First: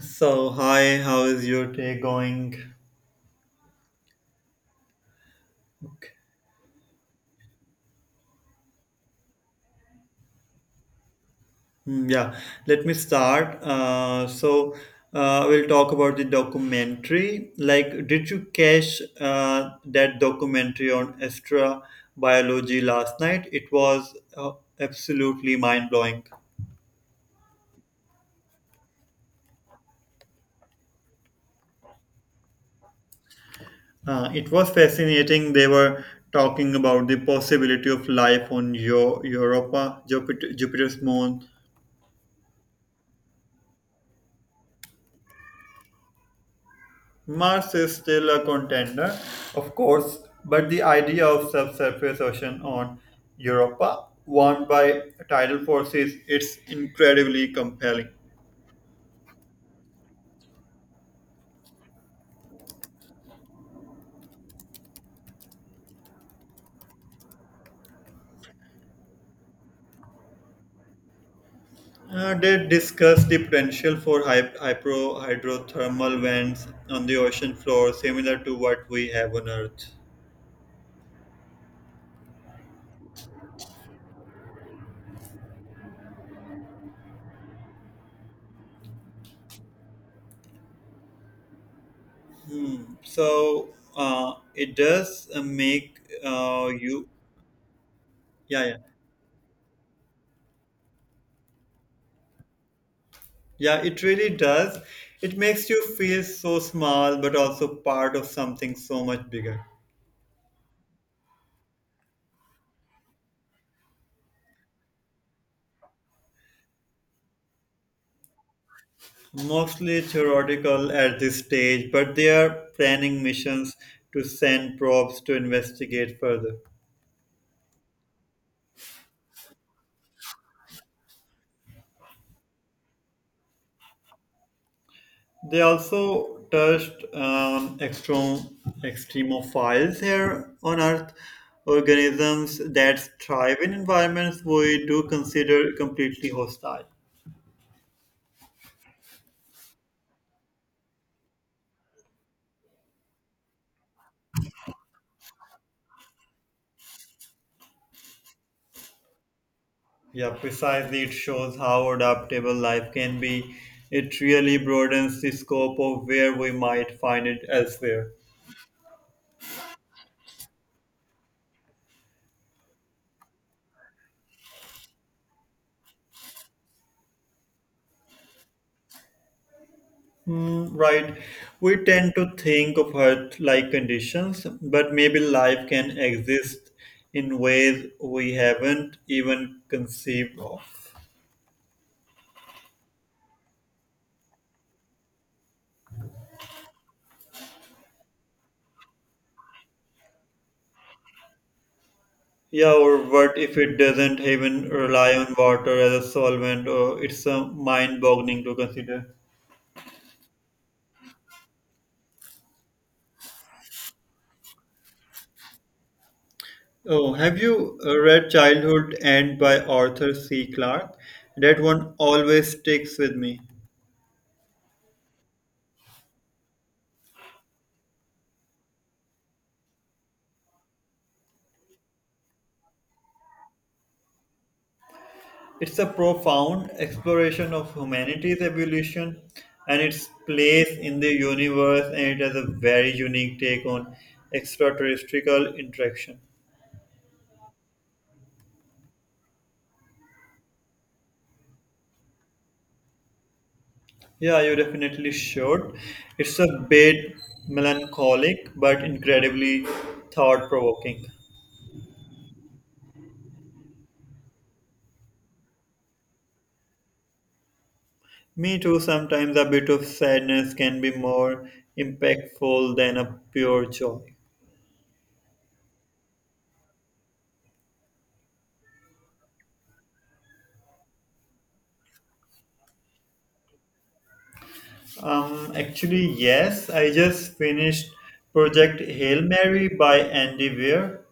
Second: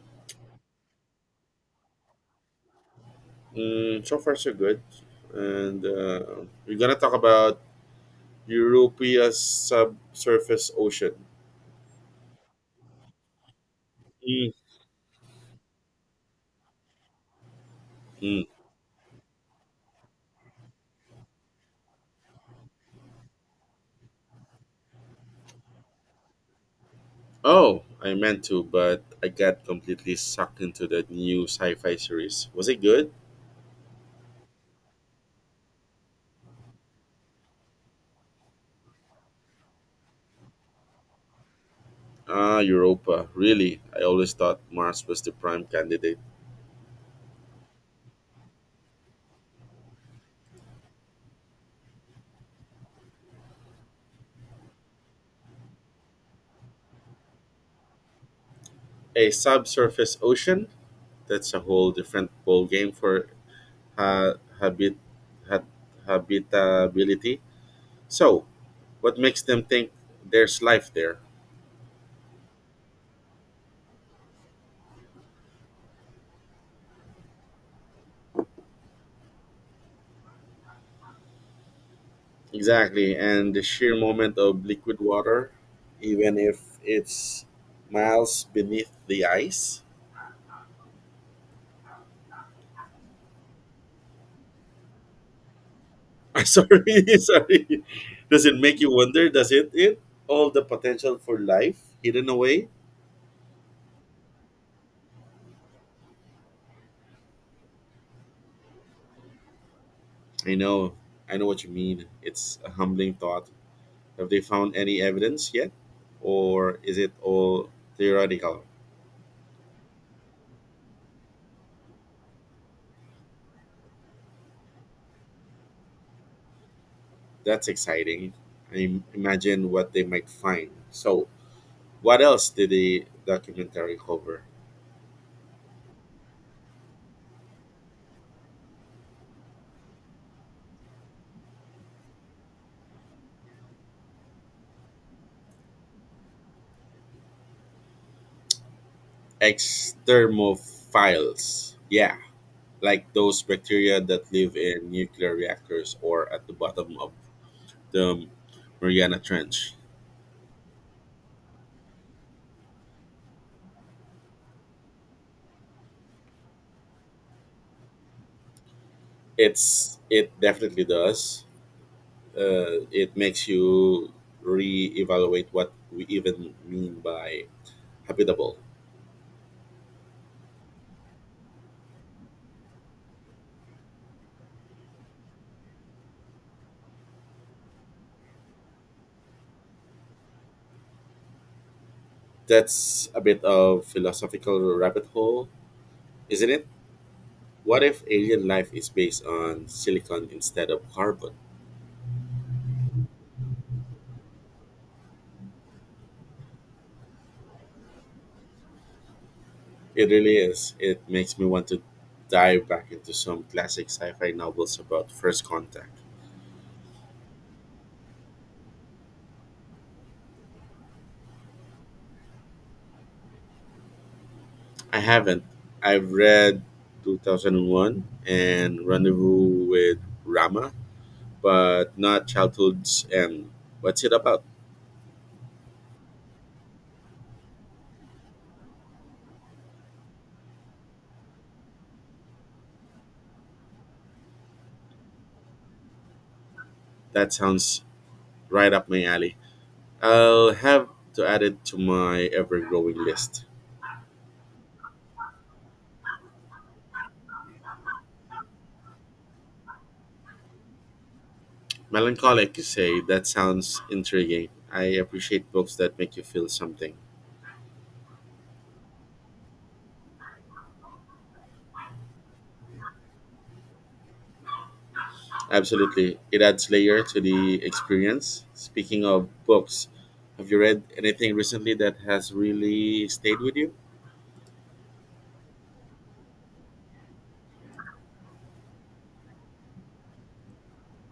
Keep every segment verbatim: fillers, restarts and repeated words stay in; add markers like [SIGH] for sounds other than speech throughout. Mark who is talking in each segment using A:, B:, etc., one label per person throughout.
A: So, hi, how is your day going?
B: Mm, so far, so good. And uh, we're gonna talk about Europea's subsurface ocean.
A: Hmm, Yeah, let me start. Uh,
B: Mm,
A: so, uh, we'll talk about the documentary. Like, did you
B: mm.
A: catch uh, that documentary on extra biology last night? It was uh, absolutely mind blowing.
B: Oh, I meant to, but I got completely sucked into that new sci-fi series. Was it good?
A: Uh, it was fascinating. They were talking about the possibility of life on Yo- Europa, Jupiter, Jupiter's moon.
B: Ah, Europa. Really? I always thought Mars was the prime candidate.
A: Mars is still a contender, of course, but the idea of subsurface ocean on Europa, warmed by tidal forces, it's incredibly compelling.
B: A subsurface ocean? That's a whole different ball game for ha- habit ha- habitability. So, what makes them think there's life there?
A: Uh, they discuss the potential for hy- hypro hydrothermal vents on the ocean floor, similar to what we have on Earth.
B: Exactly, and the sheer moment of liquid water, even if it's miles beneath the ice.
A: Hmm. So uh, it does uh, make
B: [LAUGHS]
A: uh,
B: Sorry,
A: you,
B: sorry. Does it
A: yeah, yeah.
B: make you wonder? Does it it all the potential for life hidden away?
A: Yeah, it really does. It makes you feel so small, but also part of something so much bigger.
B: I know, I know what you mean. It's a humbling thought. Have they found any evidence yet, or is it all theoretical?
A: Mostly theoretical at this stage, but they are planning missions to send probes to investigate further.
B: That's exciting. I im- imagine what they might find. So, what else did the documentary cover?
A: They also touched on extrem- extremophiles here on Earth, organisms that thrive in environments we do consider completely hostile.
B: Exthermophiles. Yeah, like those bacteria that live in nuclear reactors or at the bottom of the Mariana Trench.
A: Yeah, precisely. It shows how adaptable life can be. It really broadens the scope of where we might find it elsewhere.
B: It's it definitely does. Uh, it makes you re-evaluate what we even mean by habitable.
A: Hmm, right. We tend to think of Earth like conditions, but maybe life can exist in ways we haven't even conceived of.
B: That's a bit of philosophical rabbit hole, isn't it? What if alien life is based on silicon instead of carbon?
A: Yeah, or what if it doesn't even rely on water as a solvent? Or it's uh, mind-boggling to consider.
B: It really is. It makes me want to dive back into some classic sci-fi novels about first contact.
A: Oh, have you uh, read Childhood End by Arthur C. Clarke? That one always sticks with me.
B: I haven't. I've read two thousand one and Rendezvous with Rama, but not Childhood's End. What's it about?
A: It's a profound exploration of humanity's evolution and its place in the universe, and it has a very unique take on extraterrestrial interaction.
B: That sounds right up my alley. I'll have to add it to my ever-growing list.
A: Yeah, you definitely should. It's a bit melancholic but incredibly thought provoking.
B: Melancholic, you say? That sounds intriguing. I appreciate books that make you feel something.
A: Me too, sometimes a bit of sadness can be more impactful than a pure joy.
B: Absolutely. It adds layer to the experience. Speaking of books, have you read anything recently that has really stayed with you?
A: Um, actually, yes, I just finished Project Hail Mary by Andy Weir.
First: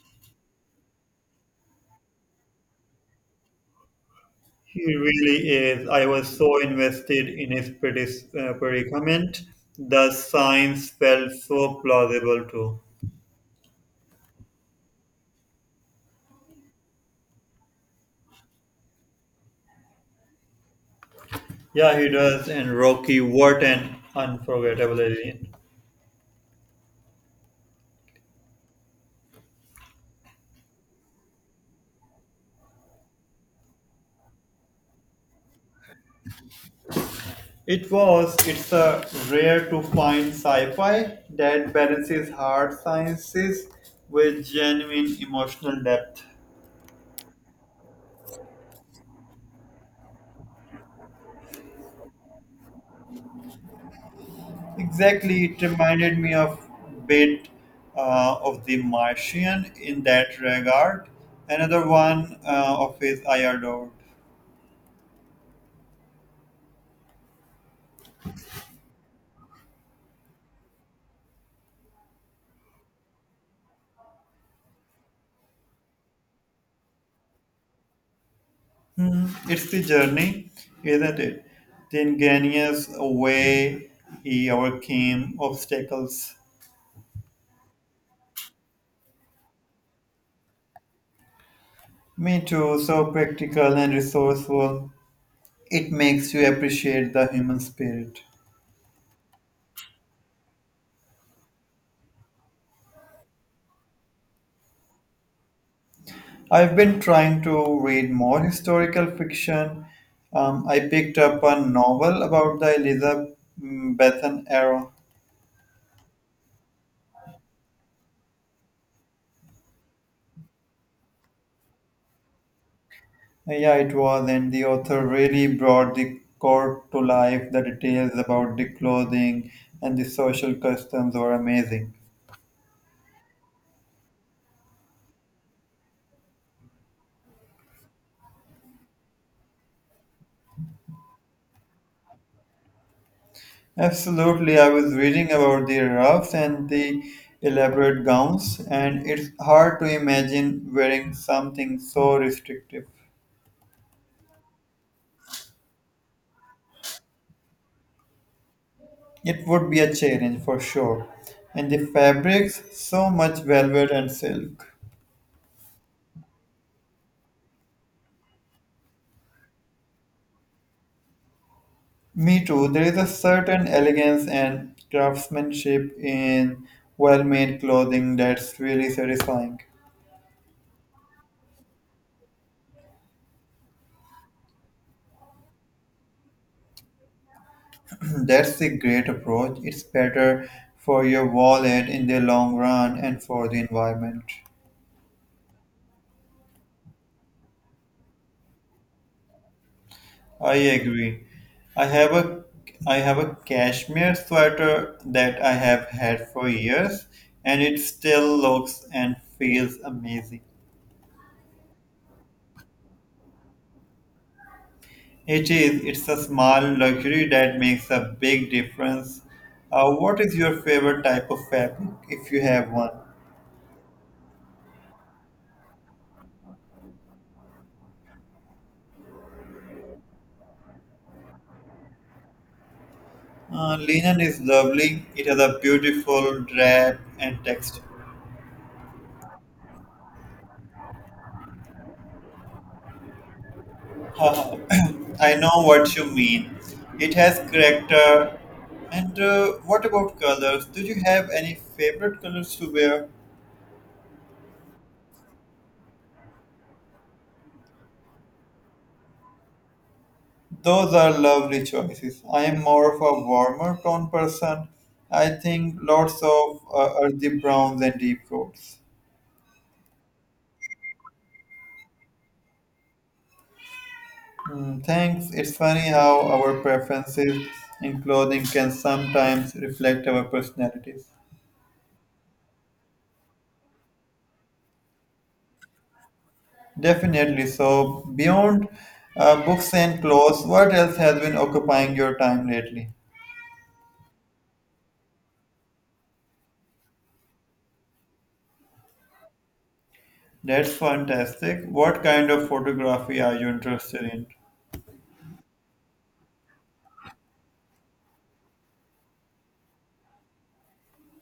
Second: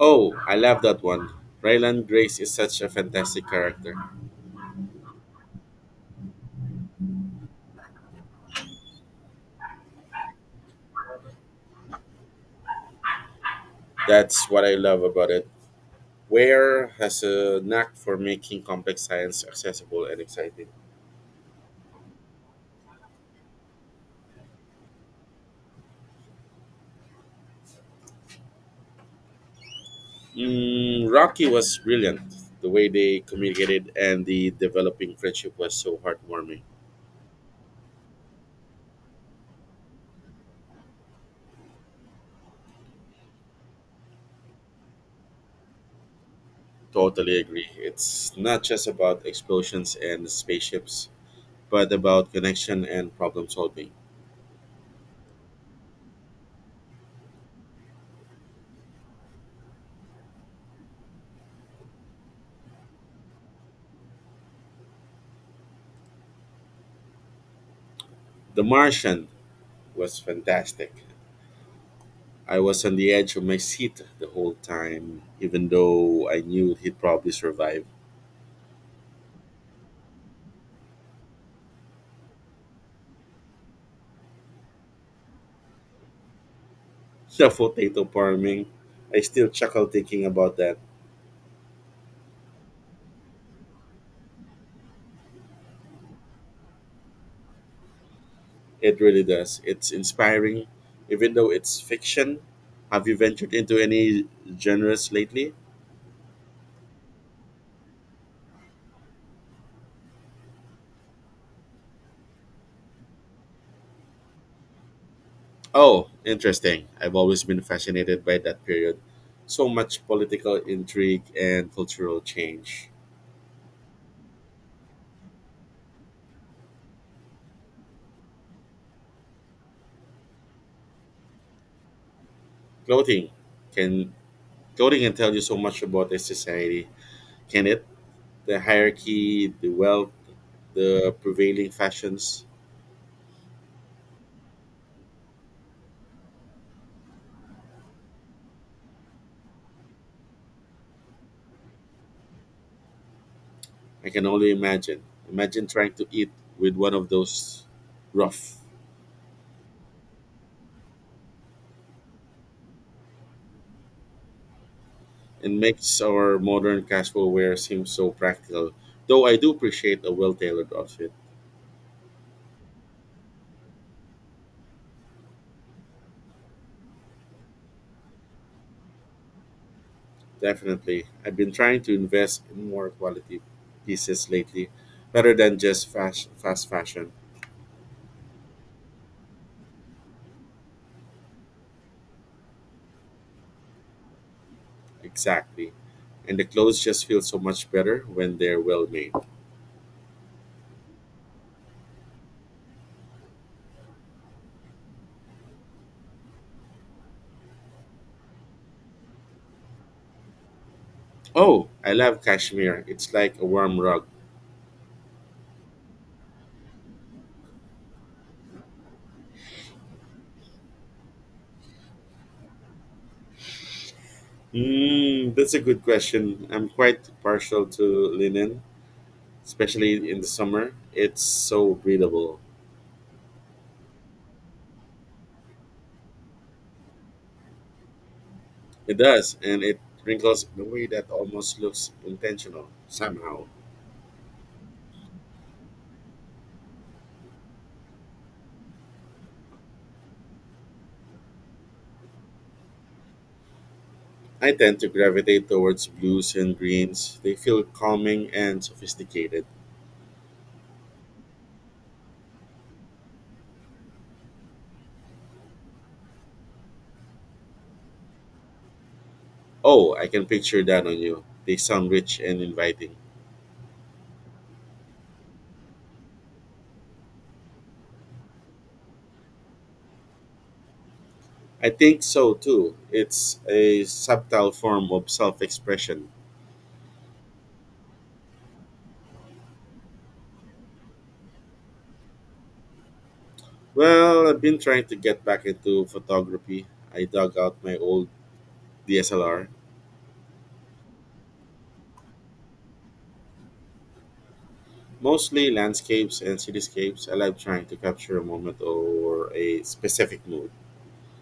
B: Oh, I love that one. Ryland Grace is such a fantastic character.
A: He really is. I was so invested in his predis- uh, predicament. The science felt so plausible too.
B: That's what I love about it. Ware has a knack for making complex science accessible and exciting.
A: Yeah, he does. And Rocky, what an unforgettable alien.
B: Mm, Rocky was brilliant. The way they communicated and the developing friendship was so heartwarming.
A: It was. It's a rare to find sci-fi that balances hard sciences with genuine emotional depth.
B: Totally agree. It's not just about explosions and spaceships, but about connection and problem solving.
A: Exactly, it reminded me of bit uh, of The Martian in that regard. Another one uh, of his I adored.
B: The Martian was fantastic. I was on the edge of my seat the whole time, even though I knew he'd probably survive.
A: It's the journey, isn't it? The ingenious way he overcame obstacles.
B: [LAUGHS] The potato farming, I still chuckle thinking about that.
A: Me too, so practical and resourceful. It makes you appreciate the human spirit.
B: It really does. It's inspiring, even though it's fiction. Have you ventured into any genres lately?
A: I've been trying to read more historical fiction. Um, I picked up a novel about the Elizabethan era.
B: Oh, interesting. I've always been fascinated by that period. So much political intrigue and cultural change.
A: Yeah, it was, and the author really brought the court to life. The details about the clothing and the social customs were amazing.
B: Clothing can Clothing can tell you so much about a society, can it? The hierarchy, the wealth, the prevailing fashions.
A: Absolutely, I was reading about the ruffs and the elaborate gowns, and it's hard to imagine wearing something so restrictive.
B: I can only imagine. Imagine trying to eat with one of those rough.
A: It would be a challenge for sure. And the fabrics, so much velvet and silk.
B: It makes our modern casual wear seem so practical. Though I do appreciate a well tailored outfit.
A: Me too, there is a certain elegance and craftsmanship in well made clothing that's really satisfying.
B: Definitely. I've been trying to invest in more quality pieces lately rather than just fast, fast fashion.
A: [CLEARS THROAT] That's a great approach. It's better for your wallet in the long run and for the environment.
B: Exactly. And the clothes just feel so much better when they're well made.
A: I agree. I have a I have a cashmere sweater that I have had for years and it still looks and feels amazing.
B: Oh, I love cashmere. It's like a warm rug.
A: It is it's a small luxury that makes a big difference. Uh, what is your favorite type of fabric if you have one?
B: Mm, that's a good question. I'm quite partial to linen, especially in the summer. It's so breathable.
A: Uh, linen is lovely. It has a beautiful drape and texture.
B: It does, and it wrinkles in a way that almost looks intentional somehow.
A: Uh, [CLEARS THROAT] I know what you mean. It has character. And uh, what about colors? Do you have any favorite colors to wear?
B: I tend to gravitate towards blues and greens. They feel calming and sophisticated.
A: Those are lovely choices. I am more of a warmer tone person. I think lots of uh, earthy browns and deep reds.
B: Oh, I can picture that on you. They sound rich and inviting.
A: Mm, thanks. It's funny how our preferences in clothing can sometimes reflect our personalities.
B: I think so too. It's a subtle form of self expression.
A: Definitely. So, beyond uh, books and clothes, what else has been occupying your time lately?
B: Well, I've been trying to get back into photography. I dug out my old D S L R,
A: That's fantastic. What kind of photography are you interested in?
B: mostly landscapes and cityscapes. I love trying to capture a moment or a specific mood.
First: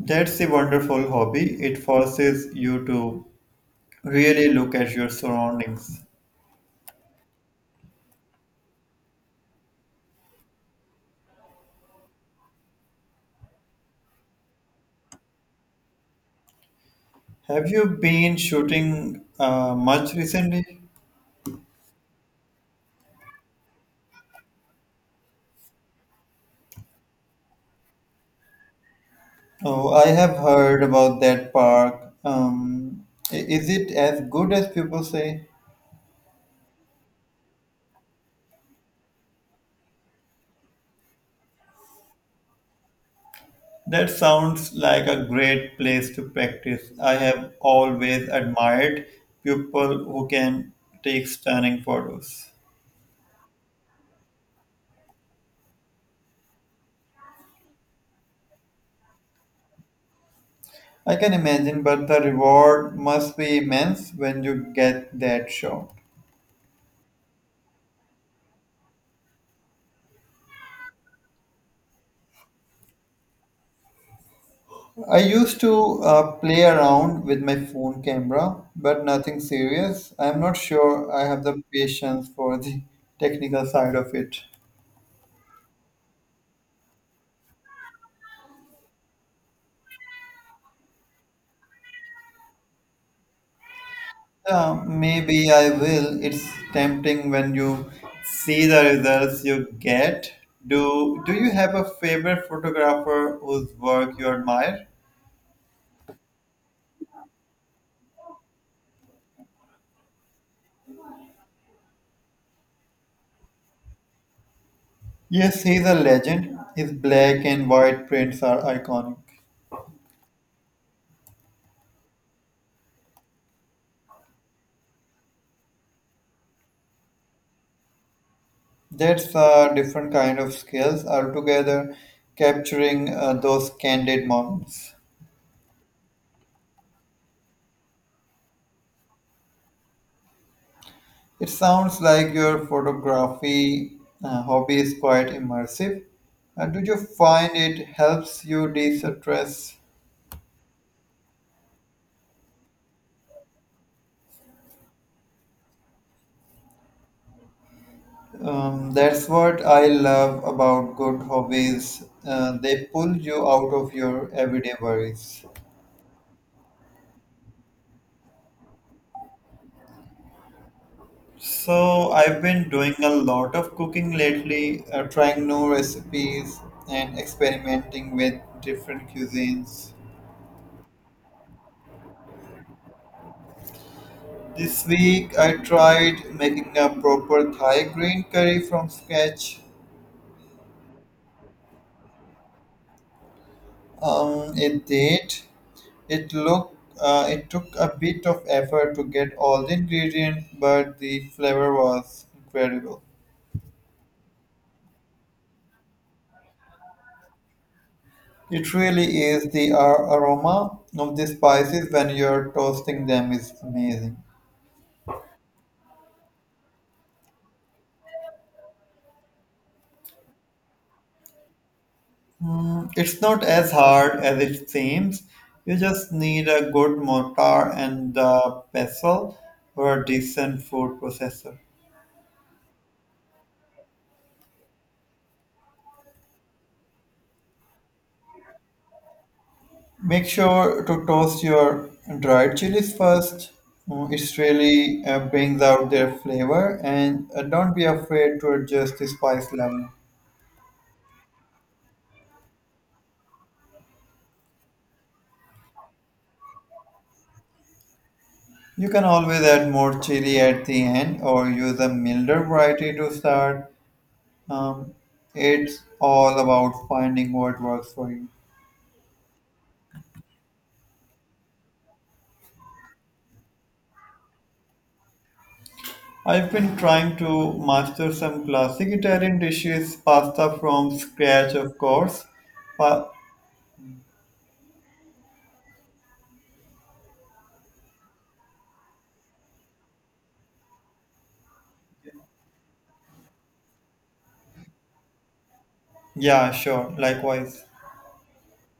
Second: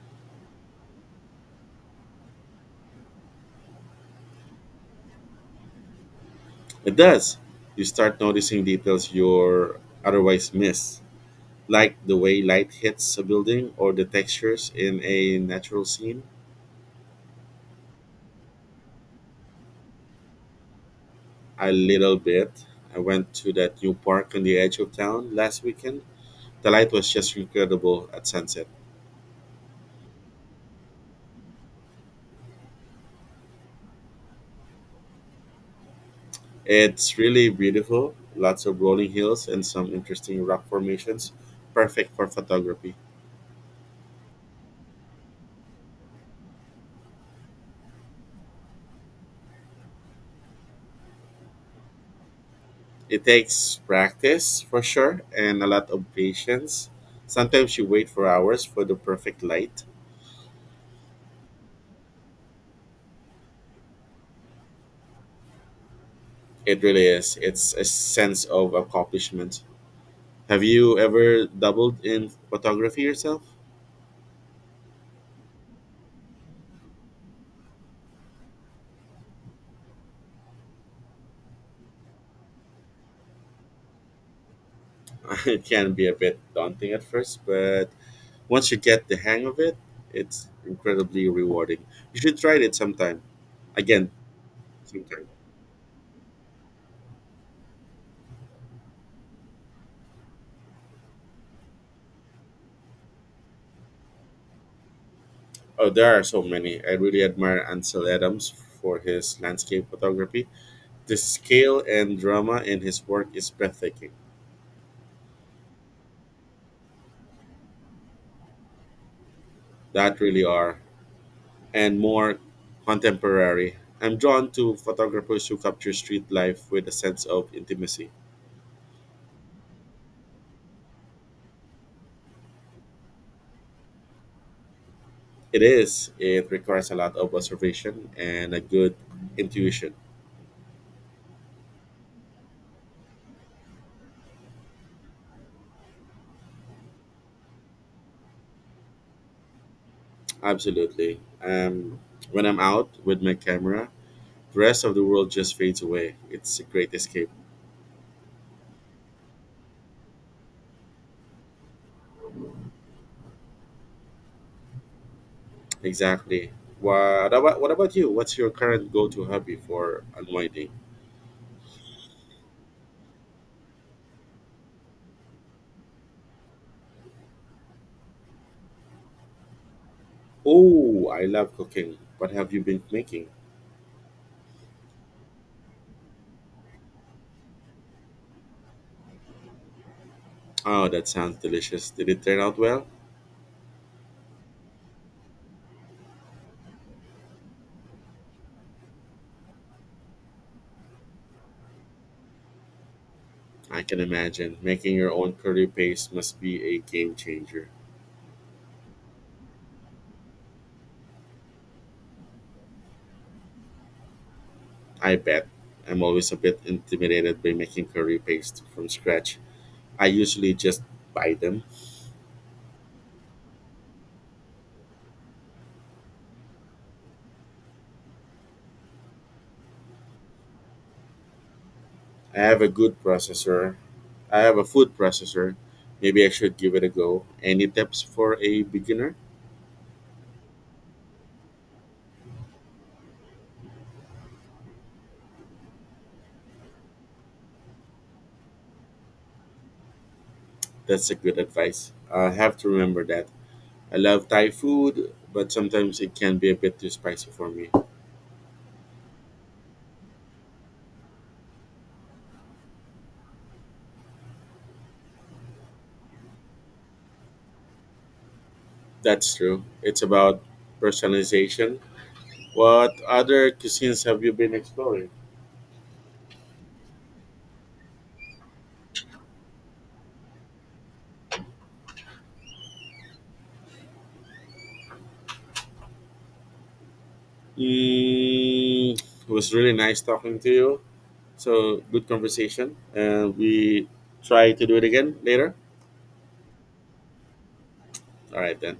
A: That's a wonderful hobby. It forces you to really look at your surroundings.
B: It does. You start noticing details you're otherwise miss, like the way light hits a building or the textures in a natural scene.
A: Have you been shooting uh, much recently?
B: A little bit. I went to that new park on the edge of town last weekend the light was just incredible at sunset.
A: Oh, I have heard about that park. Um, i- is it as good as people say?
B: It's really beautiful, lots of rolling hills and some interesting rock formations, perfect for photography.
A: That sounds like a great place to practice. I have always admired people who can take stunning photos.
B: It takes practice for sure and a lot of patience. Sometimes you wait for hours for the perfect light.
A: I can imagine, but the reward must be immense when you get that shot.
B: It really is. It's a sense of accomplishment. Have you ever doubled in photography yourself?
A: I used to uh, play around with my phone camera, but nothing serious. I'm not sure I have the patience for the technical side of it.
B: [LAUGHS] It can be a bit daunting at first, but once you get the hang of it, it's incredibly rewarding. You should try it sometime. Again,
A: Yeah,
B: sometime.
A: maybe I will. It's tempting when you see the results you get. Do Do you have a favorite photographer whose work you admire?
B: Oh, there are so many. I really admire Ansel Adams for his landscape photography. The scale and drama in his work is breathtaking.
A: Yes, he's a legend. His black and white prints are iconic.
B: That really are. And more contemporary. I'm drawn to photographers who capture street life with a sense of intimacy.
A: That's a different kind of skills altogether, capturing uh, those candid moments.
B: It is. It requires a lot of observation and a good intuition.
A: It sounds like your photography uh, hobby is quite immersive. Uh, do you find it helps you de-stress?
B: Absolutely. Um, when I'm out with my camera, the rest of the world just fades away. It's a great escape.
A: Um, that's what I love about good hobbies. Uh, they pull you out of your everyday worries.
B: Exactly. What about what about you? What's your current go-to hobby for unwinding?
A: So, I've been doing a lot of cooking lately, uh, trying new recipes and experimenting with different cuisines.
B: Oh, I love cooking. What have you been making?
A: This week, I tried making a proper Thai green curry from scratch.
B: Oh, that sounds delicious. Did it turn out well?
A: Um, it did. It looked. Uh, it took a bit of effort to get all the ingredients, but the flavor was incredible.
B: I can imagine. Making your own curry paste must be a game changer.
A: It really is the ar- aroma of the spices when you're toasting them is amazing.
B: I bet. I'm always a bit intimidated by making curry paste from scratch. I usually just buy them.
A: Um, It's not as hard as it seems. You just need a good mortar and a pestle or a decent food processor.
B: I have a good processor I have a food processor. Maybe I should give it a go. Any tips for a beginner?
A: Make sure to toast your dried chilies first. Mm, It's really uh, brings out their flavor, and uh, don't be afraid to adjust the spice level.
B: That's a good advice. I have to remember that. I love Thai food, but sometimes it can be a bit too spicy for me.
A: You can always add more chili at the end or use a milder variety to start. Um, it's all about finding what works for you.
B: That's true. It's about personalization. What other cuisines have you been exploring?
A: I've been trying to master some classic Italian dishes, pasta from scratch, of course. But
B: Mm, it was really nice talking to you. So good conversation. And we try to do it again later.
A: yeah, sure, likewise.
B: All right then.